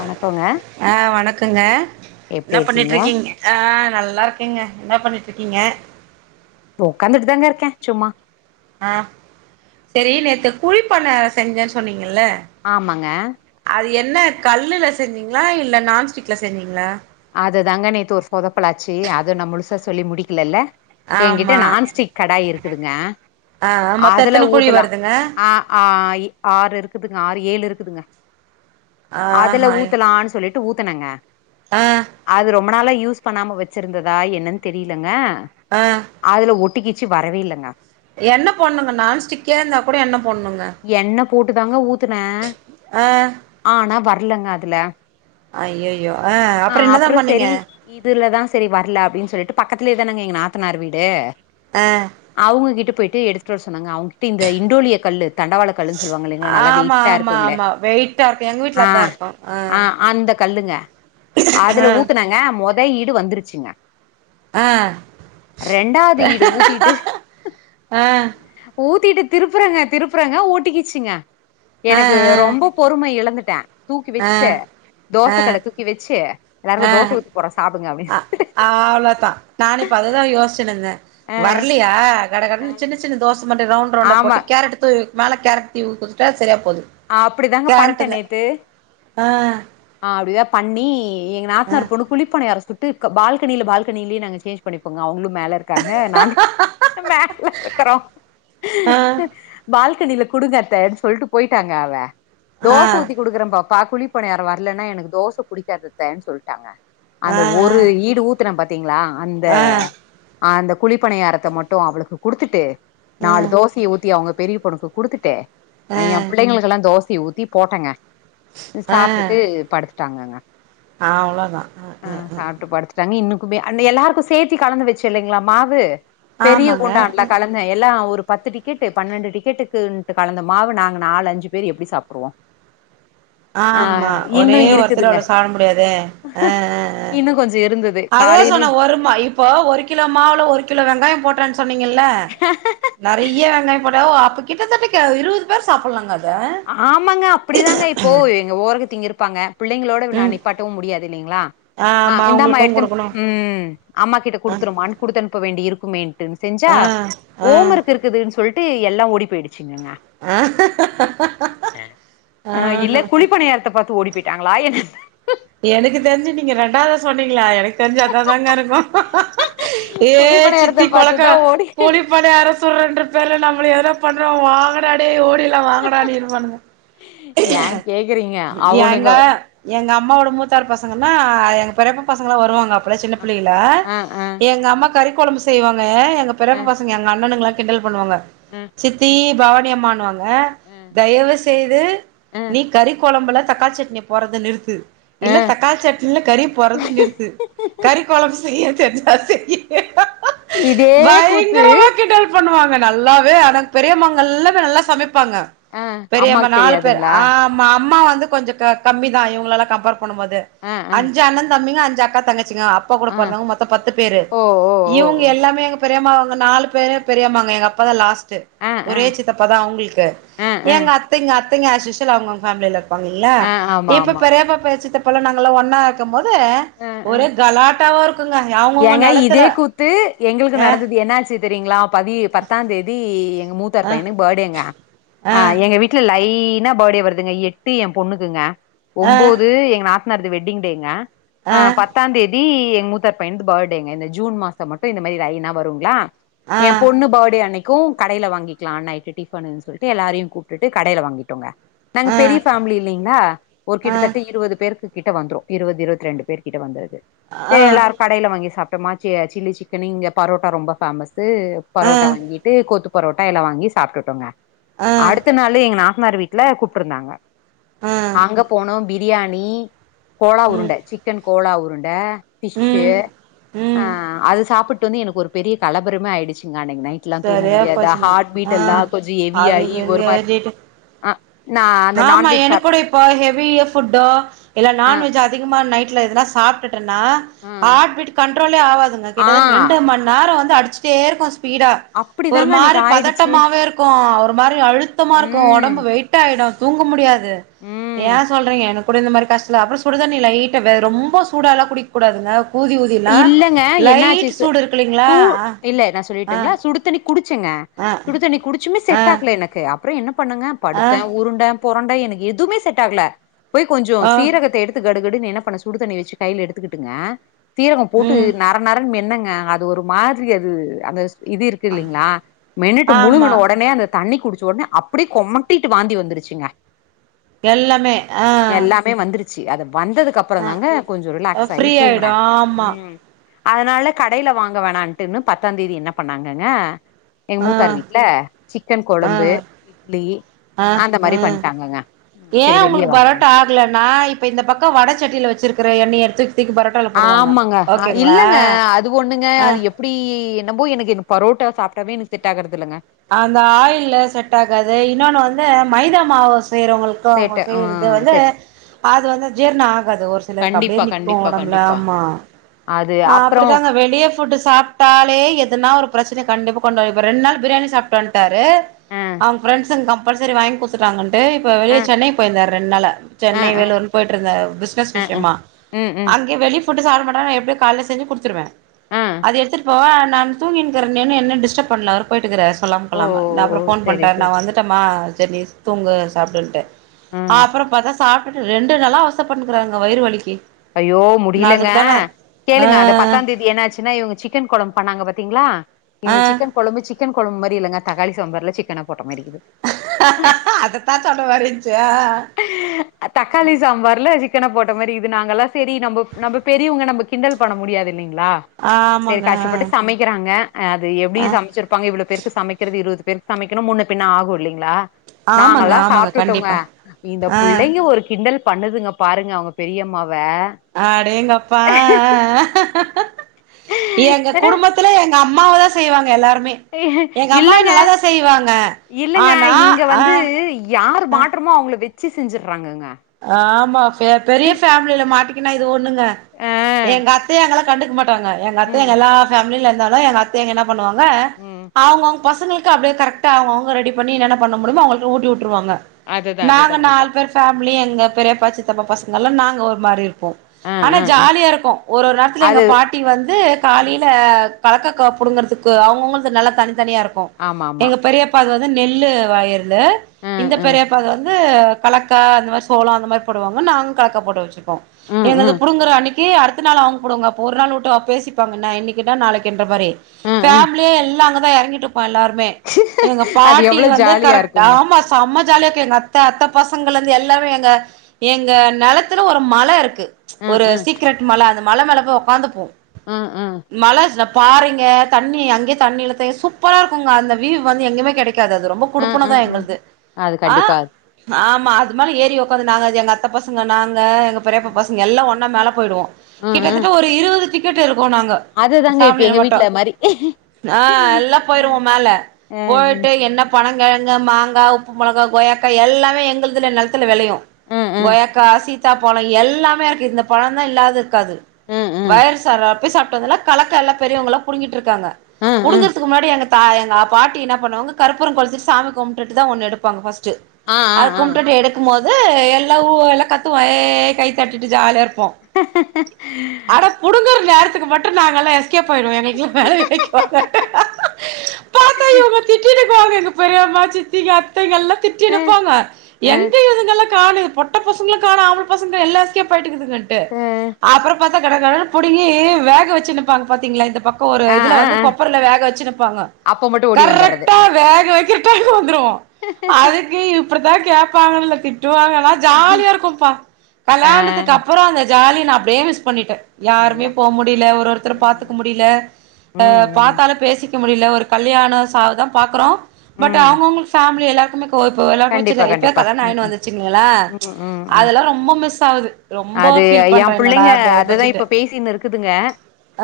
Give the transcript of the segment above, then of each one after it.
வணக்க ஆஹ் வணக்குங்க என்ன பண்ணிட்டு இருக்கீங்க ஆஹ் நல்ல நல்லா இருக்கேங்க என்னா பண்ணிட்டு இருக்கீங்க ஒக்காந்துட்டு தாங்க இருக்கே சும்மா ஆஹ சரி நேத்து குழிப்பான செஞ்சேன்னு சொன்னீங்கல ஆமாங்க அது என்ன கல்லுல செஞ்சீங்களா இல்ல நான்ஸ்டிக்ல செஞ்சீங்களா அது தாங்க நேத்து ஒரு சொதப்பலாச்சு அது நம் முழுசா சொல்லி முடிக்கலல்ல எண்கிட்ட ஆமா நான்ஸ்டிக் கடாய் இருக்குதுங்க ஆ மொத்த அதுல எத்தன குழி ஊத்துலாம் வருதுங்க ஆஹ் ஆறு இருக்குதுங்க ஆறு ஏழு இருக்கு இருக்குதுங்க அதுல ஆஹா ஊத்தலானு சொல்லிட்டு ஊத்தனங்க ஆஹ் ரொம்மநால யூஸ் பண்ணாமல் வச்சுருந்ததா என்னன்னு தெரியலங்க ஆ அதுல ஒட் டி கிச்சு வரவே இல்லங்க என்ன போண்ணுங்க நான்ஸ்டிக்கா இருந்தா கூட என்ன என்ன போட்டு தாங்க ஊத்துன ஆ ஆனா வர வரலங்க அதுல ஐயையோ ஆ ஆஹ என்னதான் அப்புறம் பண்ணீங்க சரி இதுலதா சரி வரல அப்டின்னு சொல்லிட்டு பக்கத்திலயே தானாங்க எங்க நாத்தனார் வீடு ஆ அவுங்க கிட்ட போயி ட்டு எடுத்துட்டு வர சொன்னாங்க அவங்ககிட்ட இந்த இண்டோலிய கல்லு தண்டவாள கல்லுன்னு சொல்லுவாங்க இல்லைங்களா நல்லா ஆமா வெயிட்டா ஆமா இருக்குங்களே ஆமா வெயிட்டா இருக்கு எங்க வீட்ல ஆ அதா இருக்கு ஆ ஆஹ் அந்த கல்லுங்க அதுல ஊத்துனாங்க மொ த ஈடு வந்துருச்சுங்க ஆஹ் ரெண்டாவது ஈடு ஊத்திட்டு ஆஹ் திட்டு திருப்புறேங்க திருப் புங்க ஓட்டிக்கிச்சுங்க ஆ எனக்கு ரொம்ப பொறும இழந்து ட்டே தூக்கி ஆ வச்சுட்டு தோசைக்கல்ல தூக்கி வச்சு எல்லாருக்கு தோச ஆஹ் ஊத்தி போட்றே சாப்டுங்க அ அப்டின்னு அவ்ளோதா நானு இப்ப அதுதா யோசிச்சினு ஆ வரலையா கடகடனு சின்ன சின்ன தோசை [unintelligible] ரவுண்ட் ரவுண்டா ஆமா போட்டு கேரட் தூவி மேல கேரட் தூவி குடுத்துட்டா சரியா போது அப்படிதாங்க பண்ட்ட கேரட்டுங்க நேத்து ஆ அப்டிதா பண்ணி எங்க ஆ நாத்தனார் பொண்ணு குழி பணியாரோ சுட்டு க பால்கனியில பால்கனியிலயே நாங்க சேஞ்ச் பண்ணிப்போங்க அவங்களு மேல இருக்காங்க நாங்களு மேல இருக்குறோ ஆ பால் கனில குடுங்கத்தன்னு சொல்ட்டு போயி ட்டாங்க அவ ஆ தோசை ஊத்தி குடுக்குறேம்பா ப்ப குழிப்பணியாரோ வரலன்னா எனக்கு தோசை புடிக்காது அத்தேன்னு சொல்ட்டாங்க ஆ அந்த ஆ ஒரு ஈடு ஊத்துன பாத் தீங்ளா அந்த ஆ அந்த குழிப்பணியாரத்த மட்டு அவளுக்கு குடுத்துட்டு ஆ நாலு தோசைய ஊத்தி அவங்க பெரிய பொண்ணுக்கு குடுத்துட்டு ஆஹ் உங்கக்கெல்லாம் தோசை ஊத்தி போட்டேங்க சாப்ட்டுட்டு படுத்து ட்டாங்கங்க ஆஹ் அவ்வளோதான் உம் உம் குபு அங்க எல்லாருக்கும் சேர்த்தி கலந்து வச்சில்லிங்கலா மாவு பெரிய ஆமாங்க குண்டான்ல அ கலந்தேன் எல்லாம் ஒரு பத்து டிக்கெட்டு பன்னெண்டு டிக்கெட்டுக்கு கலந்த மாவ நாங்க நால் அஞ்சு பேர் எப்டி சாப்டுவோம் ஆமா ஒரே ஒருத்தரால சாப்ட முடியாதே அஹ் அஹ் இன்னு கொஞ்ச இருந்தது அதுதான் காலையிலயு சொன்ன ஒருமா இப்போ ஒரு கிலோ மாவுல ஒரு கிலோ வெங்காயம் போட்றன் சொ சொன்னீங்கல்ல நெறைய வெங்காய போட்டா அப் கிட்டதட்டக்க இருவது பேர் சாப்பிடலாங்க அத ஆமாங்க அப்படிதாங்க இப்போ எங்க ஓரவத்திங்க பாங்க பிள்ளைங்களோட நான் ம் நிப்பாட்டவும் முடியாத இல்லைங்களா ஆஹ் ஆமா இந்தாமா உங்களுக்கு எடுத்துட்டு குடுக்கணு உம் அம்மா கிட்ட ஆ குடுத்துருனு குடுத்தனுப்ப வேண்டி இருக்கு மேன் சென்ச்சா ஆ ஆ ஹோம்ஒர்க் இருக்குதுன்னு சொல்லிட் ட்டு எல்லாம் ஓடி போயிடுச்சுங்க ஆஹ் ஆஹ் இல்ல ஆஹஹ குழிப்பணியாரத்த பாத்து ஓடி போய் நாங்களா என்ன எனக்கு தெரிஞ்சு நீங்க ரெண்டாவது சொன்னீங்களே எனக்கு தெரிஞ்சு அதா தாங்க இருக் ஏ குழிப்பணியாரத்த சித்தி கொழக்க பாத்துதா ஓடி குழிப்பணியார சுட்ரன்ற பேர்ல நம்ம ஏதோ பண்றா வாங்காடா டேய் ஓ ல்லாம் வாங்கடா னு இருப்பானுங்க ஏ கேக்குறீங்க அவனுங்க யாண்டா எங்க ம்மா வோடு மூத்தார் பசங்கன்னா எங்க பெரியப்ப பசங்களா வருவாங்க உனு சின்ன அ பிள்ளைல அ அ எங்க அம்மா கறிக்கு கொழம்பு செய்வாங்க எங்க அ எங்கபெரியப்பா பசங்க எங்க அண்ணனுங்கள கிண்டல் பண்ணுவாங்க அ சித்தீ பவானி அம்மானுவாங்க அஹ அ தயவு செய்து அ நீ கறி குழம்புல தக்காளி சட்னி போறத நிறுத்து அ இல்ல தக்காளி சட்னியில கறி போறத நிறுத்து கறி குழம்பு செய் இதே கூத்து பயங்கரமா கிண்டல் பண்ணுவாங் நல்லாவே ஆனா பெரியமாங்க எல்லாம் நல்லா சமைப்பாங்க ஆ இருப்பாங்க பெரியம்மா அம்மாக்கு நாலு பேர் தெரியாதுங்களா ஆ ஆமா அம்மா வந்து இது கொஞ்சம் கம்மி தான் இவுங்களலா கம்பேர் பண்ணும் போது ஆ ஆ அஞ்சு அண்ணன் தம்பிங்க அக்கா தங்கை எங்க அப்பா கூட ஆ பொறந்தாவங்க மொத்தம் பத்து பேரு ஓ ஓ ஓ இவங்க ஓ எல்லாமே எங்க பெரியம்மாக்கு நாலு பேரு பெரியமாங்க எங்க அப்பா தான் லாஸ்ட் ஆ ஆ ஒரே சித்தப்பதான் அவுங்களுக்கு ஆ ஆ எங்க அத்தையிங்க அத்தைங்க அஸ்யூஸ்வல் அவு அவுங்க ஃபேமிலில இருக் அப்டிங்களா ஆ ஆமா இப்ப ஆமா பெரியப்பா பேச் இப்பலாம் நாங்களாம் ஒண்ணா இருக்குப்போது வீட்ல ஆ ஆ ஒரே கலாட்டாவா இருக்குங்க அவங்கவுங்க ஏங்க இதே நெலத்துல கூத்து எங்களுக்கு அ நடந்து என்னாச்சி தெரிங்களா பதி பத்தாம் தேதி மூத்தார் அ பையனுக்கு பர்த்டேங்க அ எங்க வீட்ல லைட் லைனா பர்த்டே வருதுங்க எட்டு ஏன் பொண்ணுக்குங்க அ ஒன்பது எங்க நாத் தனாருக்கு வெட்டிங் டேங்க அ ஆஹ் பத்தா தே தி முத் தார் பையனுக்கு பர்த்டேங்க இந்த ஜூன் மாசம் மட்டும் இந்த மாதிரி லைனா வருங்களா ஆ என் பொண்ணு பர்த்டே அன்னை க்கு கடையில வாங்கிக்கலாம் நைட்டு டிஃபன்னு சொல்லிட்டு எல்லாரையும் கூப்பிட்டு கடையில வாங்கிட்டோங்க நாங்க ஆ ஆ பெரிய ஃபேமிலி இல்லைங்களா ஒரு ஆ கிட்டத்தட்ட இருபது பேருக்கு கிட்ட வந்துரும் இருவது இருவத்ரெண்டு பேர் கிட்ட வந்துருது ஆஹ் கடைல வாங்கி சாப்பிட்டமா சில்லி சிக்கன் இங்க பரோட்டா ரொம்ப பேமஸ் து பரோட்டா வாங்கிட்டு கொத்து பொரோட்டா எல்லா வாங்கி சாப்டுட்டோங்க ஆ அடுத்த நாளு எங்க நாத் தனாரு வீட்டுல கூப்பிட்டு இருந்தாங்க ஆ அங்க போனோம் பிரியாணி ம் கோளாவுருண்ட சிக்கன் கோலாவுருண்ட ச்சே ம் ஹ ம் அது சாப்புட் டு வந்து எனக் ஒரு பெரிய கலபரமே ஆய்டுச்சுங்க நானக்கி நைட்லா தூங்க சரியா முடியாத போச்சுங்க ஹார்ட் ஆ பீட்டல்லா கொஞ்ச ஹெவி அது ஆயி ஒரு மாரி பெரிய அ ஆமா எனக் கூட இப்போ ஹெவியோ ஃபுட்டோ இல்ல ஆ நான்வெஜ் அதிகமா நைட் எதனா சாப்ட்டு ட்ருனா ஆ ஹார்ட் பீட் கண்ட்ரோலே ஆவாதுங்க ஆ கிட்டதட்ட ரெண்டு மண் நேர வந் அடிச்சுடே இருக்கும் பீடா ஒரு அப்டிதாங்க மாரி அன்னைக்கு ஆயிடுச்சு பதட்டமாவே இருக்கு ஒரு மாரி அழுத்தமா இருக்கு ம் ஒடம்பு வெயிட்ட ஆய்டு தூங்க முடியாது இது ம் ஏன் சொல்றீங்க எனக்கு குடிந்த மாரி கஸ்லா அப்பற சுடுதண்ணி லைட்ட ரொம்ப சூடல்லா குடிக்க கூடாதுல இல்லங்க என்ன ஆச்சு இருக்கு இல்லைங்களா இல்ல நான் ஆ சொல்லிட்டுங்களா சுடு தண்ணி குடுத்து சுங்க ஆ சுடு தண்ணி குடிச்சுமே ஆ செட் ஆகல எனக்கு அப் அப்பறம் என்ன பண்ணுங்க ஆ படுத்த ஆ உருண்ட பொறண்டா எனக் எதுமே செட் ஆகல போய் கொஞ்சம் ஆ சீரகத்த எடுத்து கடுகடுனு என்ன பண்ண சுடு தண்ணி வச்சு கையில எடுத்துக்கிட்டுங்க தீரக போட்டு ம் நர நரன் மென் என்னங்க அது ஒரு மாதிரி அது அந்த இது இருக்கு இல்லலைங்களா மேன்னுட்டு முழுங்குன ஆமா உடனே அந்த தண்ணி குடிச்ச ஒடனே அப்டியே கொமட்டிட்டு வாந்தி வந்துருச்சுங்க எல்லாமே அஹ் சி அத வந்ததுக்கு அப்புறோ தாங்க கொஞ்சோ ரிலாக்ஸ் ஆகி ஃப்ரீ தூங்குன. ஆயிடு ஆமா உம். அதனால கடையில வாங்க வேணாம்னுட்டு இன்னு பத்தாம் தேதி என்ன பண்ணாங்கங்க. எங்க ஆஹ மூத்தார் வீட்ல சிக்கன் கொழம்பு ஆஹ இட்லி ஆஹ அந்த மாரி அஹ பண்ட்டாங்கங்க ஏ செரி வெளிய ஒங்ளுக்கு வாங்க வேணா பரோட்டா ஆகலனா இப்ப இந்த பக்கோ வடச்சட்டியில வச்சிருக். குற எண்ணெய எடுத்து. ஆமாங்க இல்லங்க அது ஒண்ணுங்க ஆ அது எப்படி. போ எனக்கு என் பரோட்டா சாப்டாவே எனக்கு செட் ஆகுறது. அந்த ஆயில்ல செட்டாகாது இன்னொன்னு வந்து ம். மைதா மாவு. செய்றவங்ளுக்கு அவுங்க சேட்ட ஆ செய்றத வந்து செட் அது வந்து ஜீர்ணோ ஆகாது ஒரு சிலருக்கு அப்டியே கண்டிப்பா நிக்கு கண்டிப்பா ஒடம்பல கண்டிப்பா ஆமா. அது அப்றோ அப்டித்தாங்க வெளிய. ஃபுட் சாப்டாலே எதுனா ஒரு பிரச்சன கண்டிப்பா கொண்டுரப்போர ரெண்நாள் பிரியாணி. சாப்புட்டு வந்துட்டார். ஆ ங்க அவுங் ஃரெண்ட்ஸ்களாம். அப்ப சேரி வாங்கிகுடுத்துட்டாங்கன்னு. டு இப்ப வெளிய ஆ சென்னை போயிருந்தாரு ரெண்நாளா. ஆ சென்னை ஆ வேலூர்ன்னு போய்ட்ருந்தாரு பிஸ்னஸ் ஆ ஆ விஷயமா. ம் ம் அங்கயு வெளிய ஃபு. போட்டு சாப்ட மாட்டாங்க நா எப்டியோ கால்ல செஞ்சு குடுத்துடுவ. ஆ அது எடுத்துட்டு போவ. நா தூங்கின்யிருக்குறனேனு என்ன டிஸ்டப் பண்ணல அவரு போயிட்டுருக்குறாரு. சொல்லாம ஓ கொல்லாம நா ஓ ஓ அப்புறோ ஃபோன் செரி பண்ணுராரு நா செரி வந்துட்டம்மா. சேரி நீ. தூங்க ம் சாப்டுன்ட்டு. ம் அப்பறோ பாத்தா சாப். அ ரெண்டு நாளா அவஸ்த பட்னுக்குறாங்க வயிறு வலிக்கு. ஐயோ நா முடியலங்க அதுக்கு தா நா கேளுங்க அத ஆ பத்தா தேதி என்னாச்சுன்னா இவங்க சிக்கன் கொழம்பு பண்ணாங்க பாத்தீங்களா. ஆ இந்த சிக்கன் கொழம்பு சிக். சிக்கன் கொழம்பு மாரி இல்லைங்க தக்காளி சாம்பார்ல சிக்கன் போட். ஹஹேஹாஹ அதத்தா சொல்ல வரிங். ஹேஹ தக்காளி சம்பார்ல சிக். சிக்கன்ன போட்ட மாரி இருக்குது நாங்க எல்லா சேரி நம்ப நம்ப பெரியவங்க நம்ம கிண்டல் பண்ண முடியாது இல்லைங். லா ம்ச் சேரி ஆமாங்க கஷ்டப்பட்டு சமைக்கிறாங்க அது எப்படி ஆ சமைச்சிருப்பாங்க இவ்வளோ பேருக்கு சமைக்கிறது இருவது. பேருக்கு சமைக்கணு முன்னு பின்ன ஆகு இல்லைங்களா. ஆமாங்க நாங்கல்லா ஆமாங்க சாப்புட்டுட்டோங்க. கண்டிப்பா இந்த ஆ புள்ளைங்க ஒரு கிண். கிண்டல் பண்ணுதுங்க பாருங்க அவங்க பெரியம்மா. அடேங்கப்பா ஆஹ் ஆஹ் ஆஹ் எங்க குடும்பத்துல எங்க அம் அம்மாவ தான் செய்வாங்க எல்லாருக்கு இல்லங்க இல்லங்க ஆனா இங்க ஆ வந்து யார் மாற்றமோ அவுங்கள வெ வச்சு செஞ்சுறாங்கங்க ஆஹ் மா பெரிய ஃபேமிலில மாட் என்ன இது ஓ ஆ எங்க அத்த எங்களுக் கண்டுக்க மாட் டாங்க எங்க அத்த ம் எங்க எல்லா ஃபேமலில இருந்து அதா எங்க அத்தைங்கன்னா பண்ணுவாங்க ம் அவுங்க அவுங் பசங்களுக்கு அப்படியே கரெக்டா அவுங்க ரெடி பண்ணி என்ன பண்ண முடியமோ அவங்களுக்கு உட்டிவிட்டு விட்டுருவாங்க அதுதா அதுதா நாங்க அதுதா நாலு பேர் ஃபேமிலி அப்ப எங்க பெரியாப்பா சித்தப்பா பசங்க எல்லாம் நாங்க ஒரு மாதிரி இரு இருப்போம் ஆ ஆனா ஆ ஆ ஜாலியா இருக்கும் ஒரு ஒரு நேரத்துல எங்க அது பாட்டி வந்து ம் காலைல கலக்க கா புடுங்கறதுக்கு அவுங்க அவங்களுக்கு நெலதனி தனியா இருக்கும் ஆமா ஆமா எங்க பெரியப்பா வந்து நெல்லு வாயிரு ம் இந்த ம் பெரியப்பாத வந்து இது கரெக்ட் அக்கா அந்த மாரி சோளம் அந்த மாரி போடுவங்க நாங்கள் கலக்கா போட்டு வச்சுோம் ம் என்னது ம் புடுங்கற அனுப்பி அடுத்த நாள் வாங்க போடுங்க அப்போ ஒரு நாள் விட்டு பேசிப்பாங்கண்ணா என்னனைக்குட்டா நாளைக்குன்ற மாதிரி ம் ம் ஃபேமிலியா எல்லாம் இறங்கிட் எல்லாருமே எங்க அது பாட்டி எவ்ளோ வந்து ஜாலியா கரெக்ட் இருக்குங்க ஆமா சமச் ஜாலியா இருக்கும் எங்க அத்தா அத்தா பசங்க எங்களது எல்லாமே எங்க எங்க நெலத்துல ஒரு மல இருக்கு ம் ஒரு சீக்ரேட் மல அந்த மா மலமேல போய் உக்காந்து போ ஆஹ் ஆஹ் பாருங்க தண்ணி அங்கே தண்ணிழுத்த சூப்பரா இருக்குங்க அந்த வீவ் வந்து எங்கயுமே கிடை கிடைக்காது அது ரொம்ப ம் ம் குடுப்புனதான் ம் எங்களது அது ஆஹ் கண்டிப்பா ஆமா அது மேரி ஏறி உடக்காந்து நாங்க அது எங்க அத்தை பசங்க நாங்க எங்க பெரியப்ப ம் பசங்க எல்லாம் ஒன் மேல போயிடுவோம் ம் ம். கிட்டத்தட்ட ஒரு இருபது டிக் கெட் வரும் போ நாங்க அதுதாங்க இப்ப பேமிலிய எங்க மட்டும் வீட்ல மாரி ஆ எல்லாம் ம் போயிருவோம் மேல ம் ம் போயிட்டு என்ன பணங்க கிழங்கு மாங்காய் உப்பு மிளகா கோயாக்கா எல்லாம் எங்கள்துல நல்து விளையும் ம் ம் கோயாக்கா சீத்தா சீத்தா பழம் எல்லாமே இருக்கு இந்த பழம் தான் இல்லாதது இருக்காது ம் ம் வயல் சார போய் சாப்ப இப்பல கலக்க எல்ல பெரியவங்கெல்லாம் புடிங்கிட்டு இருப் பாங்க ம் ம் புடுங்கறதுக்கு முன்னாடி எங்க ஆ எங்க பாட்டி என்ன பண்ணுவங்க கற்பூரம் குலுத்திட்டு சாமி கும்பிட்டு தான் ஒன்னு எடுப்பாங்க பஸ்ட்டு ஆ ஆ ஆ ஆ அதுகும்ட்டுட்டு எடுக்கும் போது எல்லாம் ஊ எல்லாம் கத்துவோம் கைத்தட்டிட்டு ஜாலிய இருக்கும் புடுங்குற [unintelligible] நேரத்துக்கு மட்டும் நாங்கல்லாம் எஸ் போயிடும் எனக்கு பயம் வைக்கு பார்த்தாங்க திட்டினு வாங்க எங்க பெரியம்மா சித்திங்க அத்தைகல்லாம் திட்டி ஆ எடுப்பாங்க எங்க இதுங்கள்லா காணுது பொட்ட பசங்களும் காணும் ஆம்பள பசங்க எல்லா எஸ்கேப் ஆயிட்டுதுங்க திட்டு அப்புறம் பாத் கட கடனு பிடுங்கி வேக வச்சு நிப்பாங்க பாத்தீங்களா இந்தப் பக்கம் ஒரு ஆ ஆ இதுல வந்து ஆ கொப்பரல வேக வச்சுப்பாங்க அப்ப மட்டு ஓடி வந்தர்றது கரெட்கா வேக வைக்ர டைம்க்கு வந்துருவோம் அதுக்கு இப் [unintelligible] திட்டுவாங்காள ஜாலியா இருக்கும்பா ஆ கல்யாணத்துக்கு அப்புறம் அந்த ஜாலி நான் அப்படியே மிஸ் பண்ணிட்ட யாருமே எல்லா போக முடியல ஒரு ஒருத்தரு ம் பார்த்துக்க முடியல ம் ம் பார்த்தாலும் பேசி இருக்க முடியல ஒரு கல்யாண சாவை தான் பார்க்கறோம் பட் ம் அவங்கவுங்களுக்கு பேமிலி எல்லா நமக்குகோ இப்போ எல்லாருக்குமே கண்டிப்பா சின்ன இப்ப கண்டிப்பா கல்யாணோ உம் ஆயின்னு வந்துச்சுங்களே உம் உம் உம் உம் அதெல்லா ரொம்ப மிஸ் ஆகுது ரொம்ப அது ஃபீல் என் பண்றே என்னடா பிள்ளைங்க இப்டி ஆயி அததான் போச்சுன்ட்டு இப்ப பேசினு இருக்குதுங்க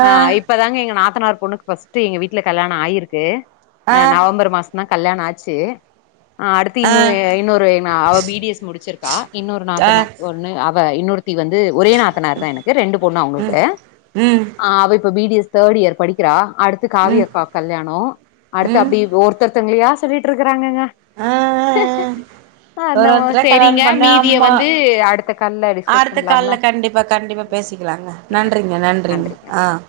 ஆ ஆஹ் இப்பதாங்க எங்க நாத் னாறு பொண்ணுக்கு பஸ்ட் எங்க வீட்ல கல்யாணம் ஆயிருக்கு ஆ ஆஹ் நவம்பர் மாதம் கல்யாணம் ஆச்சு ஆஹ் ஆ இன்னு இன்னொரு அவ பி டி எஸ் முடிச்சிருக்கா இன்னொரு நாத்த ஆ நாதன்னார் பொண்ணு இவ இன்னொரு தி வந்து ஒரே நாத்தனார் தான் எனக்கு ரெண்டு பொண்ணு ம் அவங்களுக்கு ம் அவ இப்ப B D S third year படிக்கிறா அடுத்து ம் காவியக்க கல்யாணம் அடுத்து ம் அப்படி ஒருத்தர் தங்களியா சொல்லிட்டு இருக்கறாங்க ஆஹ் ஆஹ் ஆஹ் ஒரு நம்ம ஒருத்த சரிங்க கல்யாணம் பண்ண மீதிய ஆமா வந்து அடுத்த கால்ல டிஸ்கஸ் அடுத்த கால்ல பண்லாங்களா ஆஹ் கண்டிப்பா கண்டிப்பா ம் பேசிக்கலாங்க ஓகேங்க நன்றிங்க நன்றிங்க ஆஹ்